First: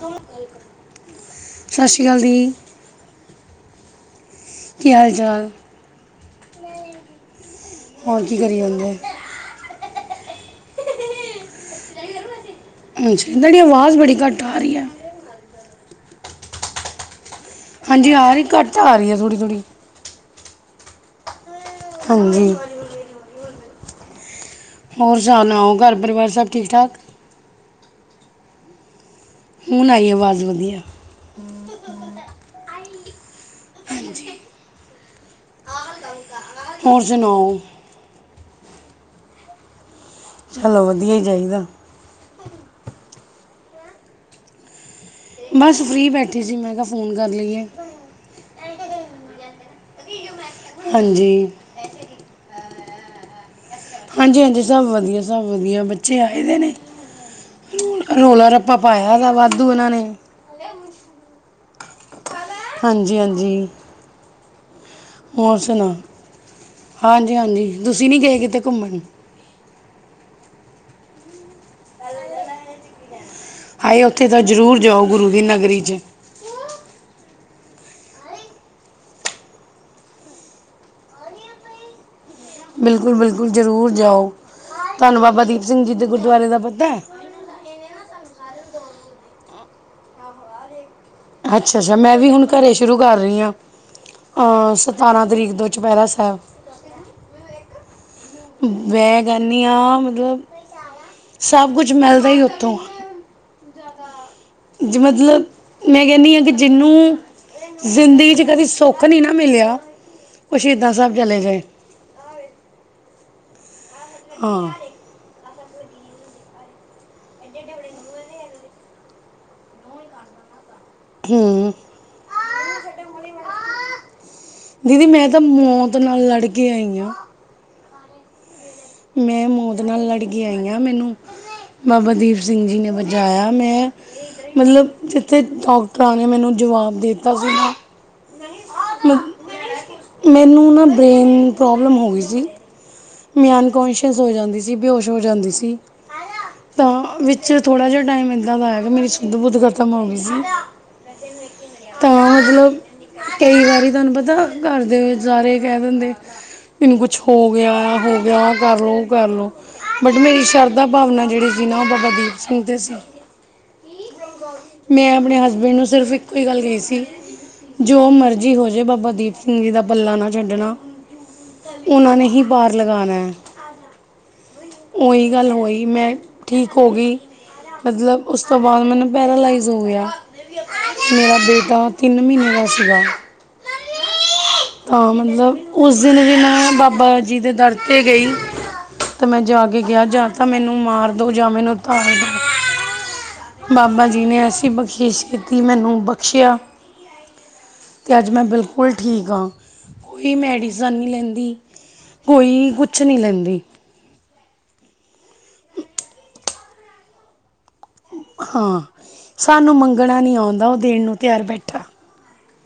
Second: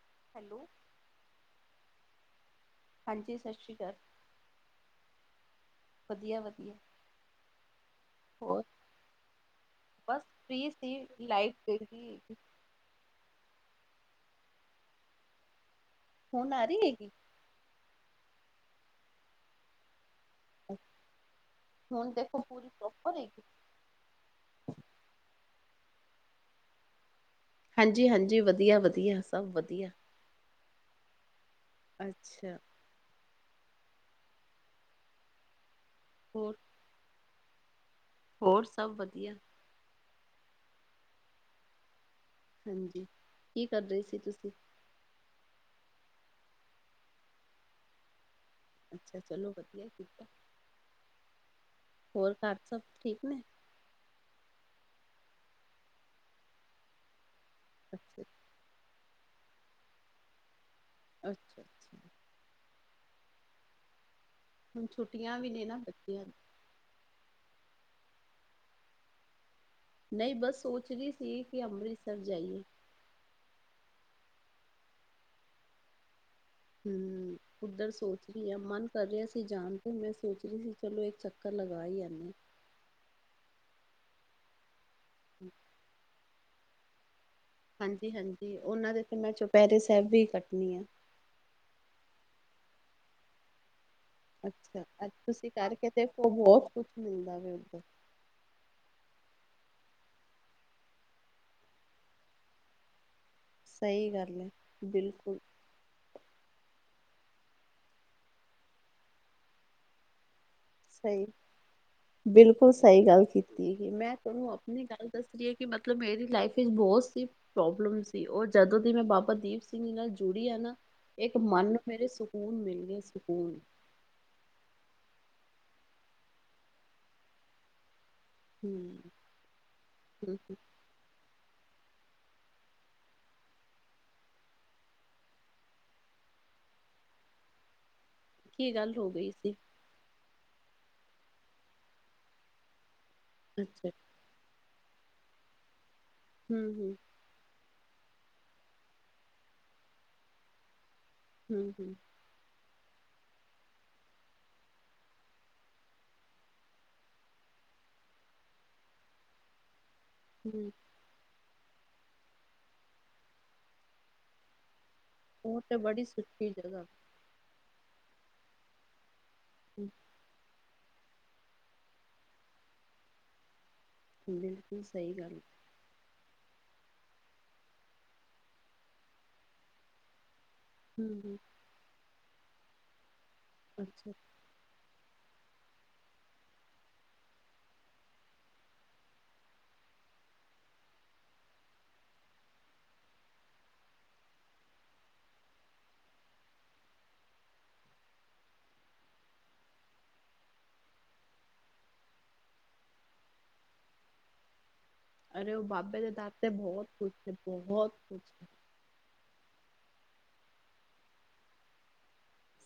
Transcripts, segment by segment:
ਹ। ਹੈਲੋ। ਸਤਿ ਸ਼੍ਰੀ ਅਕਾਲ ਜੀ। ਹਾਂਜੀ ਸਤਿ ਸ਼੍ਰੀ ਅਕਾਲ। ਕੀ ਹਾਲ ਚਾਲ? ਵਧੀਆ ਵਧੀਆ। ਹੋਰ ਕੀ ਕਰੀ ਜਾਂਦੇ ਬਸ ਫ੍ਰੀ ਸੀ ਲਾਈਟ ਗਈ ਦੀ ਏ ਹਾਂਜੀ ਤੁਹਾਡੀ ਆਵਾਜ਼ ਬੜੀ ਘੱਟ ਆ ਰਹੀ ਏ ਹੁਣ ਆ ਰਹੀ ਏ। ਹਾਂਜੀ ਆ ਰਹੀ ਘੱਟ ਆ ਰਹੀ ਏ ਥੋੜੀ ਥੋੜ੍ਹੀ। ਹੁਣ ਦੇਖੋ ਹਾਂਜੀ ਪੂਰੀ ਪ੍ਰੋਪਰ ਏ ਹੋਰ ਸਣਾਓ ਘਰ ਪਰਿਵਾਰ ਸਭ ਠੀਕ ਠਾਕ? ਹਾਂਜੀ ਹਾਂਜੀ ਵਧੀਆ ਵਧੀਆ ਸਭ ਹੁਣ ਵਧੀਆ। ਆਈ ਆਵਾਜ਼ ਵਧੀਆ ਅੱਛਾ। ਹੋਰ। ਹੋਰ ਸੁਨਾਊ। ਹੋਰ ਸਭ ਵਧੀਆ। ਚਲੋ ਵਧੀਆ ਹੀ ਚਾਹੀਦੈ ਹਾਂਜੀ ਕੀ ਕਰਦੇ ਸੀ ਤੁਸੀਂ ਬਸ ਫ੍ਰੀ ਬੈਠੀ ਸੀ ਮੈਂ ਕਿਹਾ ਫੋਨ ਕਰ ਲਈਏ। ਅੱਛਾ ਚਲੋ ਵਧੀਆ ਕੀਤਾ। ਹਾਂਜੀ। ਹੋਰ ਘਰ ਸਭ ਠੀਕ ਨੇ? ਹਾਂਜੀ ਹਾਂਜੀ ਸਭ ਵਧੀਆ ਸਭ ਵਧੀਆ ਬੱਚੇ ਆਏ ਦੇ ਨੇ ਰੋਲਾ ਰ ਆਪਾਂ ਪਾਇਆ ਦਾ ਵਾਧੂ ਉਹਨਾਂ ਨੇ ਅੱਛਾ। ਹਾਂਜੀ ਹਾਂਜੀ। ਹੁਣ ਛੁੱਟੀਆਂ ਵੀ ਹੋਰ ਨੇ ਨਾ ਸੁਣਾ ਬੱਚਿਆਂ ਦੀ ਹਾਂਜੀ ਹਾਂਜੀ ਤੁਸੀਂ ਨਹੀਂ ਗਏ ਕਿਤੇ ਘੁੰਮਣ ਨਹੀਂ ਬਸ ਸੋਚ ਰਹੀ ਸੀ ਕਿ ਅੰਮ੍ਰਿਤਸਰ ਜਾਈਏ। ਹਾਏ ਉੱਥੇ ਤਾਂ ਜ਼ਰੂਰ ਜਾਓ ਗੁਰੂ ਦੀ ਨਗਰੀ 'ਚ ਹਮ ਉੱਧਰ ਸੋਚ ਰਹੀ ਹਾਂ ਮਨ ਕਰ ਰਿਹਾ ਸੀ ਜਾਣ ਤੇ ਮੈਂ ਸੋਚ ਰਹੀ ਸੀ ਚਲੋ ਇੱਕ ਚੱਕਰ ਲਗਾ ਹੀ ਆਉਂਦੇ ਆ। ਬਿਲਕੁਲ ਬਿਲਕੁਲ ਜ਼ਰੂਰ ਜਾਓ ਤੁਹਾਨੂੰ ਬਾਬਾ ਆ। ਦੀਪ ਸਿੰਘ ਜੀ ਦੇ ਗੁਰਦੁਆਰੇ ਦਾ ਪਤੈ ਹਾਂਜੀ ਹਾਂਜੀ ਉਹਨਾਂ ਦੇ ਤੇ ਮੈਂ ਚੁਪਹਿਰੇ ਸਾਹਿਬ ਵੀ ਕੱਟਣੀ ਆ। ਅੱਛਾ ਅੱਛਾ ਮੈਂ ਵੀ ਹੁਣ ਘਰੇ ਸ਼ੁਰੂ ਕਰ ਰਹੀ ਹਾਂ। ਅ, ਅੱਛਾ ਅੱ ਤੁਸੀਂ ਤਰੀਕ ਤੋਂ ਕਰਕੇ ਚੁਪਹਿਰਾ ਦੇਖੋ ਸਾਹਿਬ ਬਹੁਤ ਕੁਛ ਮਿਲਦਾ ਵੈ ਉਥੋ। ਮੈਂ ਕਹਿਣੀ ਆਂ ਮਤਲਬ ਸਭ ਕੁਛ ਮਿਲਦਾ ਹੀ ਉੱਥੋਂ। ਸਹੀ ਗੱਲ ਐ। ਜੇ ਬਿਲਕੁਲ ਮਤਲਬ ਮੈਂ ਕਹਿਣੀ ਹਾਂ ਕਿ ਜਿਹਨੂੰ ਜ਼ਿੰਦਗੀ 'ਚ ਕਦੇ ਸੁੱਖ ਨਹੀਂ ਨਾ ਮਿਲਿਆ ਉਹ ਸ਼ਹੀਦਾਂ ਸਾਹਿਬ ਸਹੀ ਚਲੇ ਗਏ। ਬਿਲਕੁਲ ਸਹੀ ਗੱਲ ਕੀਤੀ, ਮੈਂ ਕਰੂ ਹਾਂ ਆਪਣੀ ਗੱਲ ਦੱਸ ਲਈਏ ਕਿ ਮਤਲਬ ਮੇਰੀ ਲਾਈਫ ਵਿੱਚ ਬਹੁਤ ਸੀ। ਪ੍ਰੋਬਲਮ ਸੀ, ਉਹ ਜਦੋਂ ਦੀ ਮੈਂ ਬਾਬਾ ਦੀਪ ਸਿੰਘ ਜੀ ਨਾਲ ਜੁੜੀ ਆ ਨਾ ਇੱਕ ਮਨ ਹੂੰ ਨੂੰ ਮੇਰੇ ਸਕੂਨ ਮਿਲ ਗਏ ਸਕੂਨ ਦੀਦੀ ਮੈਂ ਤਾਂ ਮੌਤ ਨਾਲ ਲੜਕੇ ਆਈ ਹਾਂ। ਹਮ। ਮੈਂ ਮੌਤ ਨਾਲ ਲੜਕੇ ਆਈ ਹਾਂ ਮੈਨੂੰ ਬਾਬਾ ਦੀਪ ਸਿੰਘ ਜੀ ਨੇ ਬਚਾਇਆ ਮੈਂ ਮਤਲਬ, ਜਿੱਥੇ ਡਾਕਟਰਾਂ ਨੇ ਮੈਨੂੰ ਜਵਾਬ ਦਿੱਤਾ ਸੀ। ਕੀ ਗੱਲ ਹੋ ਮ ਗਈ ਸੀ? ਮੈਨੂੰ ਨਾ ਬਰੇੇਨ ਪ੍ਰੋਬਲਮ ਹੋ ਗਈ ਸੀ। ਮੈਂ ਅੱਛਾ ਅਨਕੋਂਨਸ਼ੀਅਸ ਹੋ ਜਾਂਦੀ ਸੀ, ਬੇਹੋਸ਼ ਹੋ ਜਾਂਦੀ ਸੀ ਹੂੰ ਹੂੰ ਤਾਂ ਵਿੱਚ ਚ ਥੋੜ੍ਹਾ ਜਿਹਾ ਟਾਈਮ ਇੱਦਾਂ ਦਾ ਆਇਆ ਮੇਰੀ ਸ਼ੁੱਧ ਬੁੱਧ ਖ਼ਤਮ ਹੋ ਗਈ ਸੀ। ਹੂੰ ਹੂੰ ਤਾਂ ਮਤਲਬ ਕਈ ਵਾਰੀ ਤੁਹਾਨੂੰ ਪਤਾ ਘਰ ਦੇ ਸਾਰੇ ਕਹਿ ਦਿੰਦੇ ਏਨੂੰ ਕੁੱਛ ਹੋ ਗਿਆ ਆ। ਹੋ ਗਿਆ ਕਰ ਲੋ ਉਹ ਕਰ ਲੋ ਬਟ ਮੇਰੀ ਹੂੰ ਸ਼ਰਧਾ ਭਾਵਨਾ ਜਿਹੜੀ ਸੀ ਨਾ ਉਹ ਬਾਬਾ ਦੀਪ ਸਿੰਘ ਦੇ ਸੀ ਮੈਂ ਆਪਣੇ ਉਹ ਹਸਬੈਂਡ ਤੇ ਨੂੰ ਬੜੀ ਸਿਰਫ ਇੱਕੋ ਹੀ ਸੁੱਚੀ ਗੱਲ ਕਹੀ ਜਗ੍ਹਾ ਸੀ। ਜੋ ਮਰਜ਼ੀ ਹੋ ਜਾਏ ਬਾਬਾ ਦੀਪ ਸਿੰਘ ਜੀ ਦਾ ਪੱਲਾ ਨਾ ਛੱਡਣਾ ਉਹਨਾਂ ਨੇ ਹੀ ਪਾਰ ਲਗਾਉਣਾ ਹੈ। ਬਿਲਕੁਲ ਸਹੀ ਉਹੀ ਗੱਲ ਹੋਈ ਮੈਂ ਠੀਕ ਹੋ ਗਈ, ਮਤਲਬ ਉਸ ਤੋਂ ਬਾਅਦ ਮੈਨੂੰ ਪੈਰਾਲਾਈਜ਼ ਹੋ ਗਿਆ। ਹੂੰ ਹੂੰ ਮੇਰਾ ਬੇਟਾ ਤਿੰਨ ਮਹੀਨੇ ਦਾ ਸੀਗਾ। ਅੱਛਾ। ਤਾਂ ਮਤਲਬ ਉਸ ਦਿਨ ਜ ਮੈਂ ਬਾਬਾ ਜੀ ਦੇ ਦਰ ਤੇ ਗਈ। ਤਾਂ ਮੈਂ ਜਾ ਕੇ ਗਿਆ ਜਾਂ ਤਾਂ ਮੈਨੂੰ ਮਾਰ ਦੋ ਜਾਂ ਮੈਨੂੰ ਤਾਰ ਦੋ। ਬਾਬਾ ਜੀ ਨੇ ਐਸੀ ਬਖਸ਼ਿਸ਼ ਕੀਤੀ ਮੈਨੂੰ ਬਖਸ਼ਿਆ ਤੇ ਅੱਜ ਮੈਂ ਬਿਲਕੁਲ ਠੀਕ ਹਾਂ ਕੋਈ ਮੈਡੀਸਨ ਨਹੀਂ ਲੈਂਦੀ ਕੋਈ ਕੁਛ ਨਹੀਂ ਲੈਂਦੀ ਅਰੇ ਉਹ ਬਾਬੇ ਦੇ ਦਰ ਤੇ ਬਹੁਤ ਕੁੱਛ -ਬਹੁਤ ਕੁੱਛ। ਹਾਂ, ਸਾਨੂੰ ਮੰਗਣਾ ਨੀ ਆਉਂਦਾ ਉਹ ਦੇਣ ਨੂੰ ਤਿਆਰ ਬੈਠਾ।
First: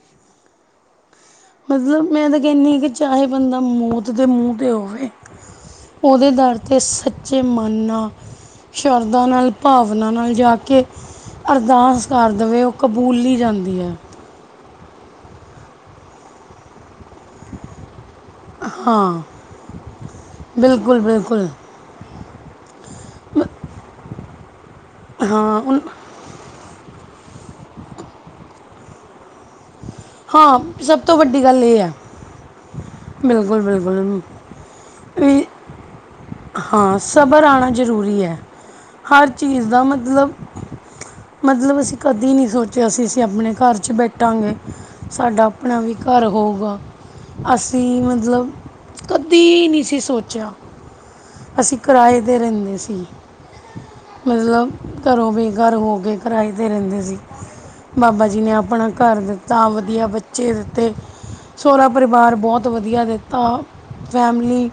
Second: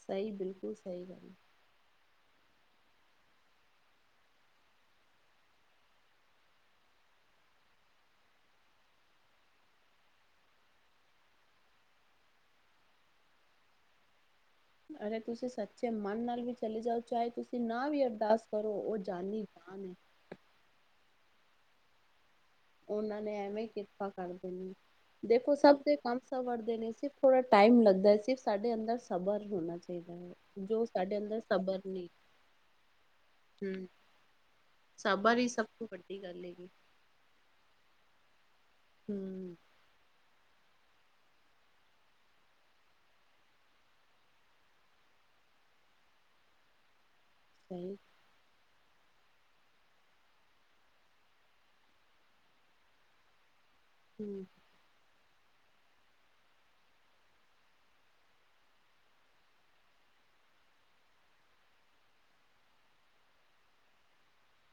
ਸਹੀ ਬਿਲਕੁਲ ਸਹੀ ਗੱਲ ਹੈ। ਮਤਲਬ ਮੈਂ ਤੇ ਕਹਿੰਦੀ, ਕਿ ਚਾਹੇ ਬੰਦਾ ਮੌਤ ਦੇ ਮੂੰਹ ਤੇ ਹੋਵੇ। ਉਦੇ ਦਰ ਤੇ ਸੱਚੇ ਮਨ ਨਾਲ ਸ਼ਰਦਾ ਨਾਲ, ਭਾਵਨਾ ਨਾਲ ਜਾ ਕੇ ਅਰਦਾਸ ਕਰ ਦੇਵੇ ਉਹ ਕਬੂਲੀ ਜਾਂਦੀ ਹੈ। ਅਰੇ ਤੁਸੀ ਸੱਚੇ ਮਨ ਨਾਲ ਵੀ ਚਲੇ ਜਾਓ, ਚਾਹੇ ਤੁਸੀਂ ਨਾ ਵੀ ਅ ਅਰਦਾਸ ਕਰੋ, ਉ ਹਾਂ ਜਾਨੀ ਜਾਨ ਏ। ਬਿਲਕੁਲ, ਬਿਲਕੁਲ। ਉਨਾਂ ਨੇ ਐਵੇਂ ਕਿਰਪਾ ਕਰ ਦੇਣੀ ਏ। ਦੇਖੋ ਹਾਂ ਉਨ ਸਭ ਦੇ ਕੰਮ ਸਿਰਫ ਥੋੜਾ ਟਾਈਮ ਲੱਗਦਾ, ਸਿਰਫ ਸਾਡੇ ਅੰਦਰ ਸਬਰ ਹੋਨਾ ਚ ਹਾਂ ਜੋ ਸਭ ਤੋਂ ਸਾਡੇ ਅੰਦਰ ਵੱਡੀ ਗੱਲ ਇਹ ਸਬਰ ਹੈ ਨੀ। ਬਿਲਕੁਲ ਬਿਲਕੁਲ ਹੂੰ--ਸਬਰ ਵੀ ਈ ਸਭ ਤੋਂ ਵੱਡੀ ਗੱਲ ਹੈਗੀ। ਹਾਂ ਸਬਰ ਆਉਣਾ ਜ਼ਰੂਰੀ ਹੈ ਹਰ ਹੂੰ, ਚੀਜ਼ ਦਾ ਮਤਲਬ ਮਤਲਬ ਅਸੀਂ ਕਦੇ ਨਹੀਂ ਸੋਚਿਆ ਸੀ ਅਸੀਂ ਆਪਣੇ ਘਰ ਚ ਬੈਠਾਂਗੇ ਸਾਡਾ ਆਪਣਾ ਵੀ ਘਰ ਹੋਊਗਾ, ਸਹੀ ਅਸੀਂ ਮਤਲਬ ਕਦੀ ਨਹੀਂ ਸੀ ਸੋਚਿਆ। ਅਸੀ ਕਿਰਾਏ ਤੇ ਰੈਂਦੇ ਸੀ। ਹੂੰ, ਮਤਲਬ ਘਰੋਂ ਬੇਕਾਰ ਹੋ ਗਏ ਕਿਰਾਏ ਤੇ ਰਹਿੰਦੇ ਸੀ। ਬਾਬਾ ਜੀ ਨੇ ਅਪਣਾ ਘਰ ਦਿੱਤਾ, ਵਧੀਆ ਬੱਚੇ ਦਿੱਤੇ। ਸੋਰਾ ਪਰਿਵਾਰ ਬਹੁਤ ਵਧੀਆ ਦਿੱਤਾ ਫੈਮਲੀ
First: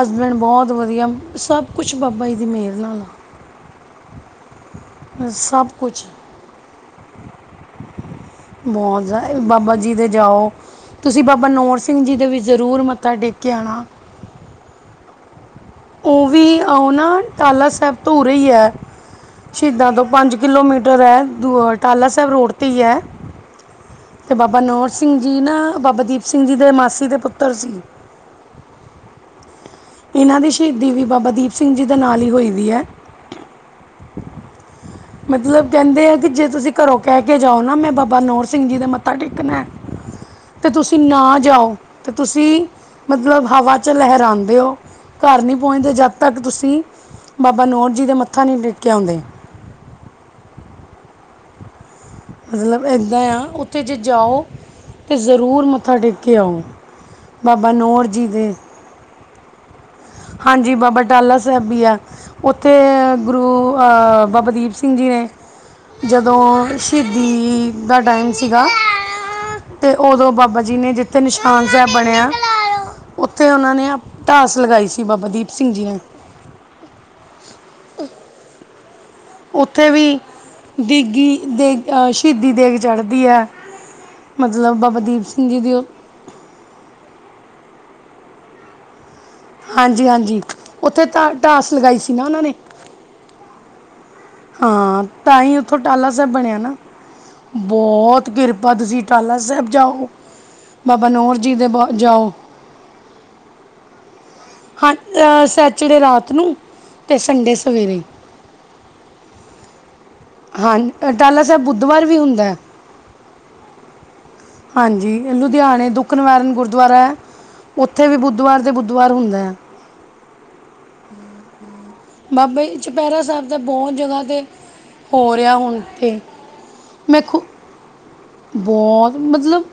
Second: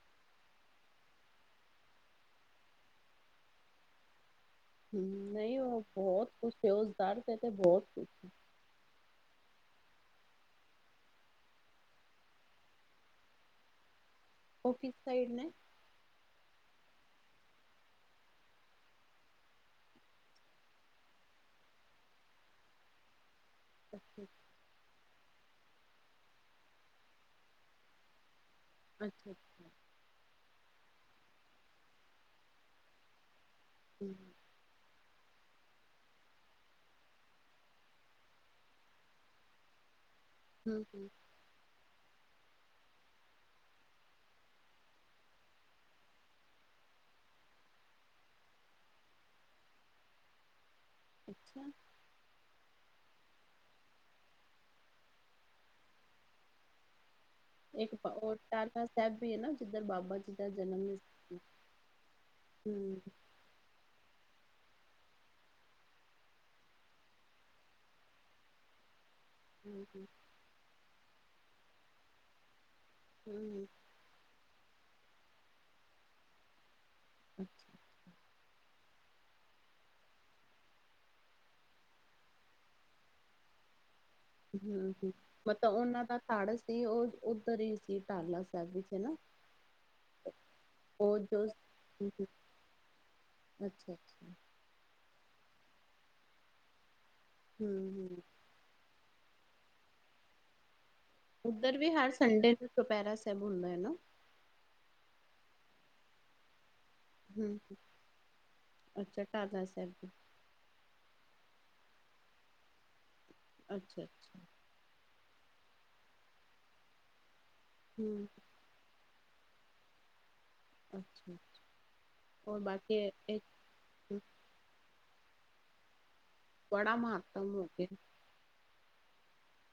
ਹਸਬੈਂਡ ਬਹੁਤ ਵਧੀਆ, ਸਭ ਕੁਛ ਬਾਬਾ ਜੀ ਦੀ ਮੇਰ ਨਾਲ ਆ। ਹੂੰ ਨਹੀਂ ਸਭ ਉ ਕੁਝ ਬਹੁਤ ਕੁਛ ਏ, ਉਸ ਦਰ ਤੇ ਤੇ ਬਹੁਤ ਕੁਛ ਏ। ਮੌਜ ਆਏ ਬਾਬਾ ਜੀ ਦੇ ਜਾਓ ਤੁਸੀ ਬਾਬਾ ਨੋੌਰ ਸਿੰਘ ਜੀ ਦੇ ਵੀ ਜ਼ਰੂਰ ਮੱਥਾ ਟੇਕ ਕੇ ਆਣਾ। ਉਹ ਕਿਸ ਸਾਈਡ ਨੇ? ਉ ਵੀ ਉ ਨਾ ਟਾਲਾ ਸਾਹਿਬ ਤੋਂ ਉਰੇ ਈ ਐ। ਸ਼ੀਦਾਂ ਤੋਂ ਪੰਜ ਕਿਲੋਮੀਟਰ ਐ, ਟਾਲਾ ਸਾਹਿਬ ਰੋਡ ਤੇ ਈ ਐ। [unintelligible] ਤੇ ਬਾਬਾ ਨੌਰ ਸਿੰਘ ਜੀ ਨਾ, ਬਾਬਾ ਦੀਪ ਸਿੰਘ ਜੀ ਦੇ ਮਾਸੀ ਦੇ ਪੁੱਤਰ ਸੀ। ਅੱਛਾ, ਅੱਛਾ। ਇਨਾਂ ਦੀ ਸ਼ਹੀਦੀ ਵੀ ਬਾਬਾ ਦੀਪ ਸਿੰਘ ਜੀ ਦੇ ਨਾਲ ਈ ਹੋਈ ਵੀ ਐ। ਹੂ,,, ਮਤਲਬ ਕੈਂਦੇ ਐ ਕੇ ਜੇ ਤੁਸੀਂ ਘਰੋਂ ਕਹਿ ਕੇ ਜਾਓ ਨਾ, ਮੈਂ ਬਾਬਾ ਨੋੌਰ ਸਿੰਘ ਜੀ ਦੇ ਮੱਥਾ ਟੇਕਣਾ ਤੇ ਹੂੰ ਤੁਸੀਂ ਹੂੰ ਨਾ ਜਾਓ। ਤੇ ਤੁਸੀਂ ਮਤਲਬ ਹਵਾ ਚ ਲਹਰਾਂਦੇ ਔ। ਘਰ ਨੀ ਪੋਂਚਦੇ, ਜਦ ਤੱਕ ਤੁਸੀਂ ਬਾਬਾ ਨੋਰ ਜੀ ਦੇ ਮੱਥਾ ਨੀ ਟੇਕ ਕੇ ਆਂਦੇ। ਅੱਛਾ ਮਤਲਬ ਏਦਾਂ ਆਂ ਉੱਥੇ ਜੇ ਜਾਓ ਤੇ ਜ਼ਰੂਰ ਮੱਥਾ ਟੇਕ ਕੇ ਆਓ ਬਾਬਾ ਨੌਰ ਜੀ ਦੇ। ਸੈਬ ਵੀ ਏ ਨਾ ਜਿੱਦਰ ਬਾਬਾ ਜੀ ਦਾ ਹਾਂਜੀ ਜਨਮ ਬਾਬਾ ਟਾਲਾ ਹੂੰ ਸਾਹਿਬ ਵੀ ਐ ਔਥੇ ਹੂੰ ਗੁਰੂ ਅ ਬਾਬਾ ਦੀਪ ਸਿੰਘ ਜੀ ਨੇ ਜਦੋਂ ਸ਼ਹੀਦੀ ਦਾ ਟਾਈਮ ਸੀਗਾ। ਹੂੰ ਤੇ ਔਦੋਂ ਬਾਬਾ ਜੀ ਨੇ ਜਿੱਥੇ ਨਿਸ਼ਾਨ ਸਾਹਿਬ ਬਣਿਆ, ਔਥੇ ਹੂੰ ਔਨਾ ਨੇ ਟਾਸ ਲਗਾਈ ਸੀ ਬਾਬਾ ਦੀਪ ਸਿੰਘ ਜੀ ਨੇ। ਅੱਛਾ [inaudible] ਔਥੇ ਵੀ ਦੀਗੀ ਦੇਗ ਸ਼ਹੀਦੀ ਦੇਗ ਚੜਦੀ ਐ। ਹੂੰ ਹੂੰ ਮਤਲਬ ਔਨਾਂ ਦਾ ਤੜ ਸੀ, ਔ ਉਧਰ ਈ ਸੀ ਟਾਲਾ ਸਾਹਿਬ ਵਿਚ ਹੈਨਾ? ਹਾਂਜੀ, ਹਾਂਜੀ ਔਥੇ ਤਾਂ ਟਾਸ ਲਗਾਈ ਹੂੰ ਸੀ ਨਾ ਹੂੰ ਔਨਾਂ ਨੇ। ਅੱਛਾ, ਅੱਛਾ। ਹਾਂ ਤਾਈ ਉੱਥੋਂ ਟਾਲਾ ਸੈਬ ਬਣਿਆ ਨਾ। ਹੂੰ ਹੂੰ ਬਹੁਤ ਕਿਰਪਾ ਤੁਸੀਂ ਟਾਲਾ ਸਾਹਿਬ ਜਾਓ, ਬਾਬਾ ਨੌਰ ਜੀ ਦੇ ਬ ਜਾਓ। ਚੋਪੈਰਾ ਸਾਹਿਬ ਹੋਂਦੈ ਹੈਨਾ? ਹਾਂ ਅ ਸੈਚਡੇ ਰਾਤ ਨੂੰ। ਅਤੇ ਹੂ ਸੰਡੇ ਸਵੇਰੇ ਅੱਛਾ ਟਾਲਾ ਸਾਹਿਬ। ਹਾਂ, ਅਟਾਲਾ ਸਾਹਿਬ ਬੁੱਧਵਾਰ ਵੀ ਹੁੰਦਾ। ਅੱਛਾ। ਹਾਂਜੀ, ਲੁਧਿਆਣੇ ਦੁੱਖ ਨਿਵਾਰਨ ਗੁਰਦੁਆਰਾ ਹੈ, ਉੱਥੇ ਵੀ ਹੂੰ ਬੁੱਧਵਾਰ ਦੇ ਬੁੱਧਵਾਰ ਹੁੰਦਾ ਹੈ। ਅੱਛਾ ਔਰ ਬਾਬਾ ਜੀ, ਬਾਕੀ ਚੁਪਹਿਰਾ ਇਹ ਸਾਹਿਬ ਦਾ। ਬਹੁਤ ਜਗਾ ਤੇ ਹੋ ਰਿਹਾ ਹੁਣ ਤੇ। ਬੜਾ ਮਹੱਤਮ ਹੋ ਕੇ। ਬਹੁਤ ਮਤਲਬ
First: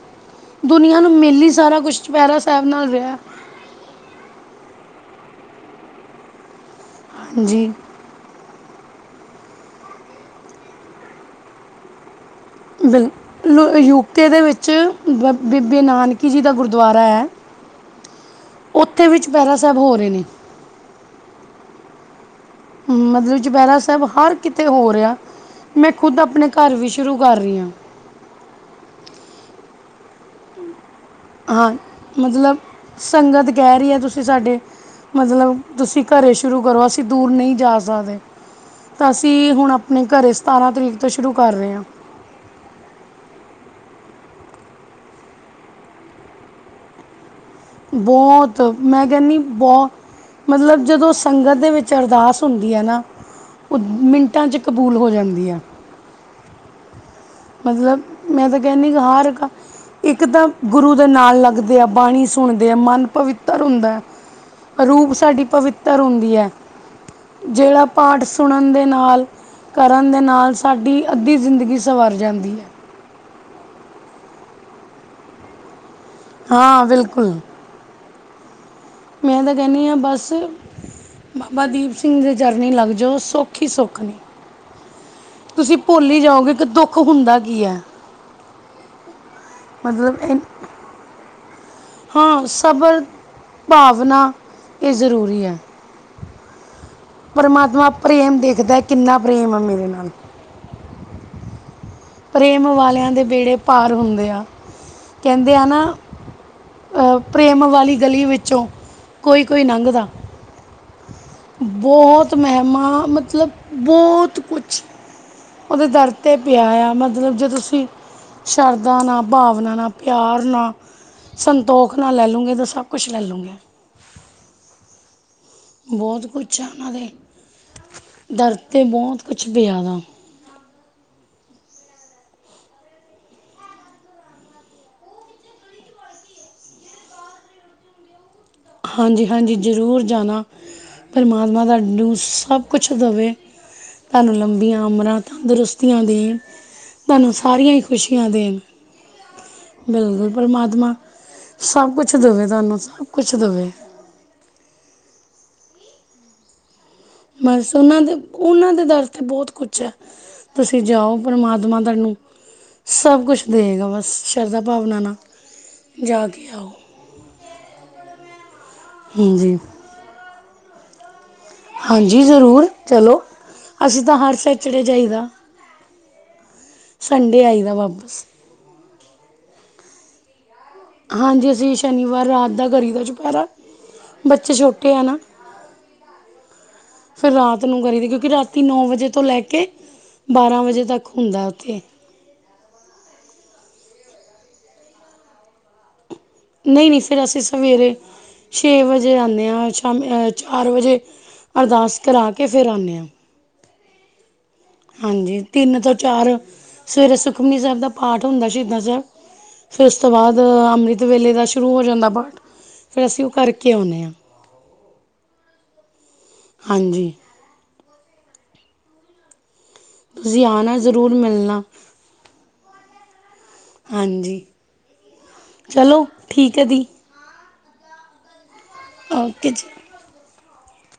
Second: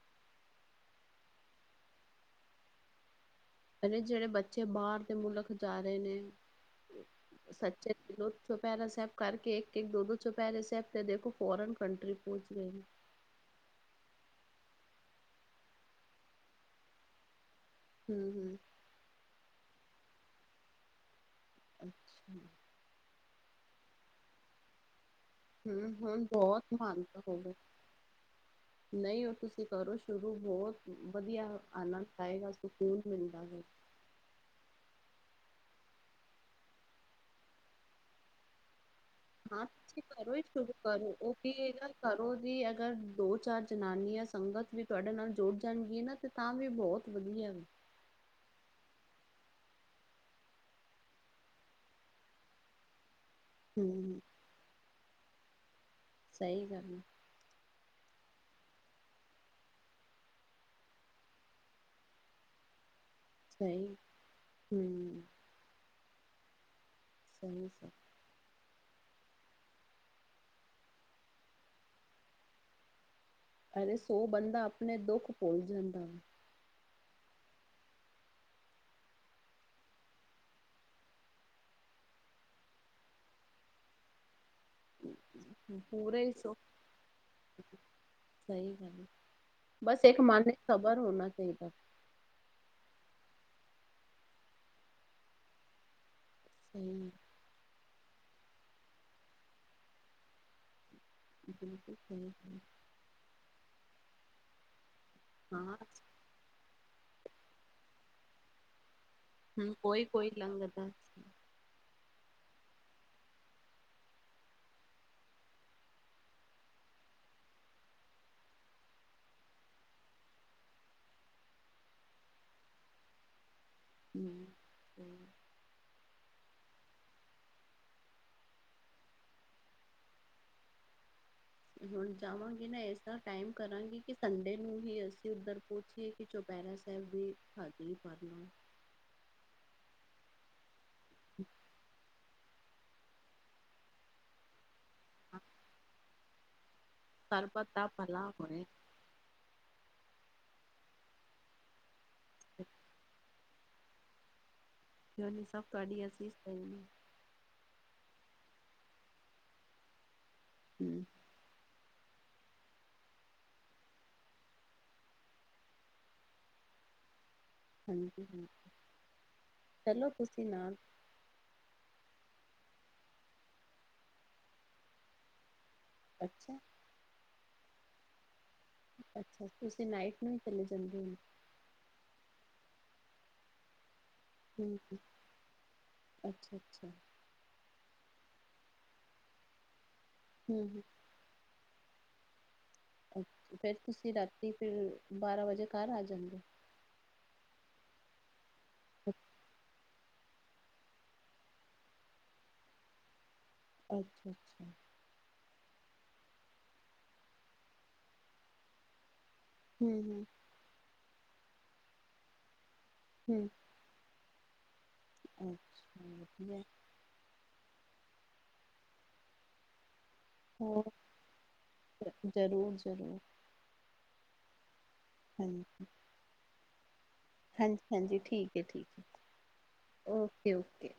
ਦੁਨੀਆ ਨੂੰ ਮਿਲ ਹੀ ਸਾਰਾ ਕੁਛ ਚੁਪਹਿਰਾ ਸਾਹਿਬ ਨਾਲ ਰਿਹਾ। ਕੇ ਜਿਹੜੇ ਬੱਚੇ ਬਾਹਰ ਦੇ ਮੁਲਕ ਜਾ ਰਹੇ ਨੇ ਹਾਂਜੀ ਸੱਚੇ ਦਿਲੋ। ਚੁਪਹਿਰਾ ਸਾਹਿਬ ਕਰਕੇ ਇੱਕ ਇੱਕ ਦੋ ਦੋ ਚੁਪਹਿਰੇ ਸਾਹਿਬ ਤੇ ਦੇਖੋ ਫੋਰਨ ਕੰਟਰੀ ਪਹੁੰਚ ਰਹੇ। ਬਿਲ ਲੂ ਯੂਕੇ ਦੇ ਵਿੱਚ ਬ ਬੀਬੀ ਨਾਨਕੀ ਜੀ ਦਾ ਗੁਰਦੁਆਰਾ ਹੈ। ਹੂ ਹੂ। ਉੱਥੇ ਵੀ ਚੁਪਹਿਰਾ ਸਾਹਿਬ ਹੋ ਰਹੇ ਨੇ। ਅੱਛਾ। ਮਤਲਬ ਚੁਪਹਿਰਾ ਸਾਹਿਬ ਹਰ ਕਿਤੇ ਹੋ ਰਿਹਾ ਮੈਂ ਹੂੰ ਖੁਦ ਹੁਣ ਆਪਣੇ ਬਹੁਤ ਘਰ ਵੀ ਸ਼ੁਰੂ ਮਹਾਨਤਾ ਕਰ ਹੋ ਗਈ ਰਹੀ ਹਾਂ। ਨਹੀਂ, ਉਹ ਤੁਸੀਂ ਕਰੋ ਸ਼ੁਰੂ ਹੋਰ। ਵਧੀਆ। ਹਾਂ ਆਨੰਦ ਆਏਗਾ ਮਤਲਬ, ਸਕੂਨ ਮਿਲਦਾ ਸੰਗਤ ਵੇ ਕਿਹ ਰਹੀ ਹੈ, ਤੁਸੀਂ ਸਾਡੇ। ਮਤਲਬ, ਤੁਸੀਂ ਘਰੇ ਸ਼ੁਰੂ ਕਰੋ, ਅਸੀਂ ਦੂਰ ਨਹੀਂ ਜਾ ਸਕਦੇ। ਤਾਂ, ਅਸੀਂ ਹਾਂ ਹੁਣ ਤੁਸੀਂ ਆਪਣੇ ਘਰੇ ਸਤਾਰਾਂ ਤਰੀਕ ਤੋਂ, ਸ਼ੁਰੂ ਕਰ ਰਹੇ ਹਾਂ। ਘਰੋਂ ਦੀ ਅਗਰ ਦੋ ਚਾਰ ਜਨਾਨੀਆਂ, ਸੰਗਤ ਵੀ ਤੁਹਾਡੇ ਨਾਲ ਜੁੜ ਜਾਣਗੀਆ ਨਾ ਤੇ। ਤਾਂ ਵੀ, ਬਹੁਤ ਵਧੀਆ। ਬਹੁਤ, ਮੈਂ ਕਹਿੰਦੀ ਬਹੁਤ। ਮਤਲਬ, ਜਦੋਂ ਸੰਗਤ ਦੇ ਵਿੱਚ ਅਰਦਾਸ ਹੁੰਦੀ ਹੈ ਨਾ। ਉਹ ਹੂੰ ਮਿੰਟਾਂ ਚ', ਕਬੂਲ ਹੋ ਜਾਂਦੀ ਹੈ। ਸਹੀ ਗੱਲ। ਮਤਲਬ, ਮੈਂ ਤਾਂ ਕਹਿੰਦੀ, ਕਿ ਹਰ ਇੱਕ। ਇੱਕ ਤਾਂ ਗੁਰੂ ਦੇ ਨਾਲ ਲੱਗਦੇ ਆ ਬਾਣੀ ਸੁਣਦੇ ਆ ਮਨ ਪਵਿੱ। ਤਰ, ਸਹੀ ਹੁੰਦਾ ਰੂਪ ਹੂੰ ਸਾਡੀ ਪਵਿੱਤਰ ਹੁੰਦੀ ਹੈ, ਸਹੀ ਜਿਹੜਾ ਸਹੀ ਪਾਠ ਸੁਣਨ ਦੇ ਨਾਲ ਕਰਨ ਦੇ ਨਾਲ, ਸਾਡੀ ਅੱਧੀ ਜ਼ਿੰਦਗੀ ਸਵਰ ਜਾਂਦੀ ਹੈ। ਅਰੇ ਸੋ ਬੰਦਾ, ਆਪਣੇ ਦੁੱਖ ਭੁੱਲ ਜਾਂਦਾ। ਹਾਂ, ਬਿਲਕੁਲ। ਮੈਂ ਤਾਂ ਕਹਿਨੀ ਆ, ਬਸ। ਬਾਬਾ ਦੀਪ ਸਿੰਘ ਜੀ ਦੇ ਚਰਨੀ ਲੱਗ ਜਾਓ, ਸੁੱਖ ਹੀ ਸੁੱਖ ਨੇ। ਤੁਸੀਂ ਭੁੱਲ ਪੂਰੇ ਹੀ ਜਾਓਗੇ ਸੋ। ਕਿ ਦੁੱਖ ਹੁੰਦਾ ਕੀ ਹੈ ਸਹੀ ਗੱਲ ਹੈ, ਬਸ ਮਤਲਬ ਇੱਕ ਇਹ ਮਨ ਚ ਸਬਰ ਹੋਣਾ ਚਾਹੀਦਾ। ਹਾਂ, ਸਬਰ, ਭਾਵਨਾ ਇਹ ਜ਼ਰੂਰੀ ਹੈ। ਹਮ। ਪ੍ਰਮਾਤਮਾ ਪ੍ਰੇਮ ਦੇਖਦਾ ਕਿੰਨਾ ਪ੍ਰੇਮ ਆ, ਮੇਰੇ ਨਾਲ। ਬਿਲਕੁਲ ਸਹੀ। ਗੱਲ। ਪ੍ਰੇਮ ਵਾਲਿਆਂ ਦੇ, ਬੇੜੇ ਪਾਰ ਹੁੰਦੇ ਆ, ਕਹਿੰਦੇ ਆ ਹਾਂ ਨਾ। ਅਹ ਪ੍ਰੇਮ ਵਾਲੀ ਗਲੀ ਵਿੱਚੋਂ, ਕੋਈ -ਕੋਈ ਹੂੰ ਲੰਘਦਾ। ਕੋਈ ਲੰਘਦਾ ਬਹੁਤ ਮਹਿਮਾ ਮਤਲਬ, ਬਹੁਤ ਕੁਛ। ਉਹਦੇ ਦਰ ਤੇ ਪਿਆ ਆ ਮਤਲਬ, ਜਦੋਂ ਅਸੀਂ। ਸ਼ਰਧਾ ਨਾਲ, ਭਾਵਨਾ ਨਾਲ, ਪਿਆਰ ਨਾਲ। ਸੰਤੋਖ ਨਾਲ, ਲੈ ਲੂੰਗੇ ਤਾਂ, ਸਭ ਕੁਛ ਲੈ ਲੂੰਗੇ। ਹਮ। ਬਹੁਤ ਕੁਛ ਹੈ, ਉਹਨਾਂ ਦੇ ਦਰ ਤੇ, ਬਹੁਤ ਕੁਛ ਪਿਆ ਦਾ ਹੁਣ ਜਾਵਾਂਗੇ ਨਾ, ਐਸਾ ਟਾਈਮ ਕਰਾਂਗੇ, ਕਿ ਸੰਡੇ ਨੂੰ ਹੀ ਅਸੀਂ ਉੱਧਰ ਪਹੁੰਚੇ। ਕਿ, ਚੌਪਹਿਰਾ ਸਾਹਿਬ ਵੀ ਦੀ ਹਾਜ਼ਰੀ ਭਰ ਲਾ। ਹਾਂਜੀ- ਹਾਂਜੀ, ਜ਼ਰੂਰ ਜਾਣਾ, ਪ੍ਰਮਾਤਮਾ ਤੁਹਾਨੂੰ ਸਭ ਕੁਛ ਦੇਵੇ, ਤੁਹਾਨੂੰ ਲੰਬੀਆਂ ਉਮਰਾਂ, ਤੰਦਰੁਸਤੀਆਂ ਦੇਣ। ਤੁਹਾਨੂੰ ਸਰਬਤ ਸਾਰੀਆਂ ਹੀ, ਦਾ ਖੁਸ਼ੀਆਂ ਭਲਾ ਦੇਣ। ਹੋਏ ਬਿਲਕੁਲ ਪ੍ਰਮਾਤਮਾ, ਸਬ ਕੁਛ ਦਵੇ ਤੁਆਨੂੰ ਸਭ ਕੁਛ [unintelligible] ਕਿਉਂ ਨੀ, ਸਭ ਤੁਹਾਡੀ ਅਸੀਂਸਾਂ ਨੇ। ਬਸ ਉਹਨਾਂ ਦੇ, ਉਹਨਾਂ ਦੇ ਦਰ ਤੇ, ਬਹੁਤ ਕੁਛ ਹੈ, ਤੁਸੀਂ ਹੂੰ ਜਾਓ। ਪਰਮਾਤਮਾ ਤਾਨੂੰ ਸਭ ਕੁਛ ਦੇਗਾ, ਬਸ ਸ਼ਰਧਾ ਭਾਵਨਾ ਨਾਲ। ਜਾ ਕੇ ਆਓ। ਹਾਂਜੀ- ਹਾਂਜੀ, ਹਾਂਜੀ ਚਲੋ ਤੁਸੀਂ ਨਾਲ। ਹਾਂਜੀ ਜ਼ਰੂਰ, ਚਲੋ ਅਸੀਂ ਤਾਂ ਹਰ ਸੈਚਰਡੇ ਜਾਈਦਾ। ਅੱਛਾ। ਸੰਡੇ, ਆਈ ਦਾ ਵਾਪਸ। ਅੱਛਾ, ਤੁਸੀਂ ਨਾਈਟ ਨੂੰ [unintelligible] ਹਾਂਜੀ, ਅਸੀਂ ਸ਼ਨੀਵਾਰ ਰਾਤ ਦਾ ਕਰੀ ਦਾ ਚੁਪੈਰਾ। ਬੱਚੇ ਹੂੰ ਸੋ਼ਟੇ ਆ ਨਾ। ਅੱਛਾ ਅੱਛਾ ਫੇਰ ਰਾਤ ਨੂੰ ਕਰੀਦੀ, ਕਿਉਕਿ ਰਾਤੀ ਨੌ ਵਜੇ ਤੋਂ ਲੈ ਕੇ, ਹੂੰ ਬਾਰਾਂ ਹੂੰ ਵਜੇ ਤੱਕ ਹੁੰਦਾ ਓਥੇ। ਅੱ ਫੇਰ ਤੁਸੀਂ ਰਾਤੀ ਫਿਰ, ਬਾਰਾਂ ਵਜੇ ਘਾਰ ਆ ਜਾਂਦੇ ਓ? ਨਈ, ਨਈ ਫਿਰ ਅਸੀਂ ਸਵੇਰੇ ਛੇ ਵਜੇ ਆਂਨੇ ਆ, ਸ਼ਾਮੀ ਚਾਰ ਵਜੇ ਅਰਦਾਸ ਕਰਾ ਕੇ, ਫੇਰ ਆਂਨੇ ਆ। ਅੱਛਾ, ਅੱਛਾ। ਹਾਂਜੀ, ਤਿੰਨ ਤੋਂ ਚਾਰ, ਸਵੇਰੇ ਸੁਖਮਨੀ ਸੈਬ ਦਾ ਪਾਠ ਹੁੰਦਾ ਸ਼ਹੀਦਾਂ ਸੈਬ ਫੇਰ ਹੂੰ ਓਸ ਤੋਂ ਹੂੰ ਬਾਦ ਅੰਮ੍ਰਿਤ ਵੇਲੇ ਦਾ ਸ਼ੁਰੂ ਹੋ ਜਾਂਦਾ ਪਾਠ, ਫੇਰ ਅਸੀਂ ਓ ਕਾਰਕੇ ਆਉਂਨੇ ਆਂ। ਅਛਾ, ਵਦੀਆ। ਹਾਂਜੀ ਤੁਸੀਂ ਆਨਾ ਜਰੂਰ ਮੇਲਨਾ। ਜਰੂਰ, ਜਰੂਰ। ਹਾਂਜੀ, ਹਾਂਜੀ। ਚਲੋ ਠੀਕ ਐ ਦੀ। ਹਾਂਜੀ, ਹਾਂਜੀ ਠੀਕ ਏ ਠੀਕ ਏ। ਓਕੇ ਜੀ। Okay, okay.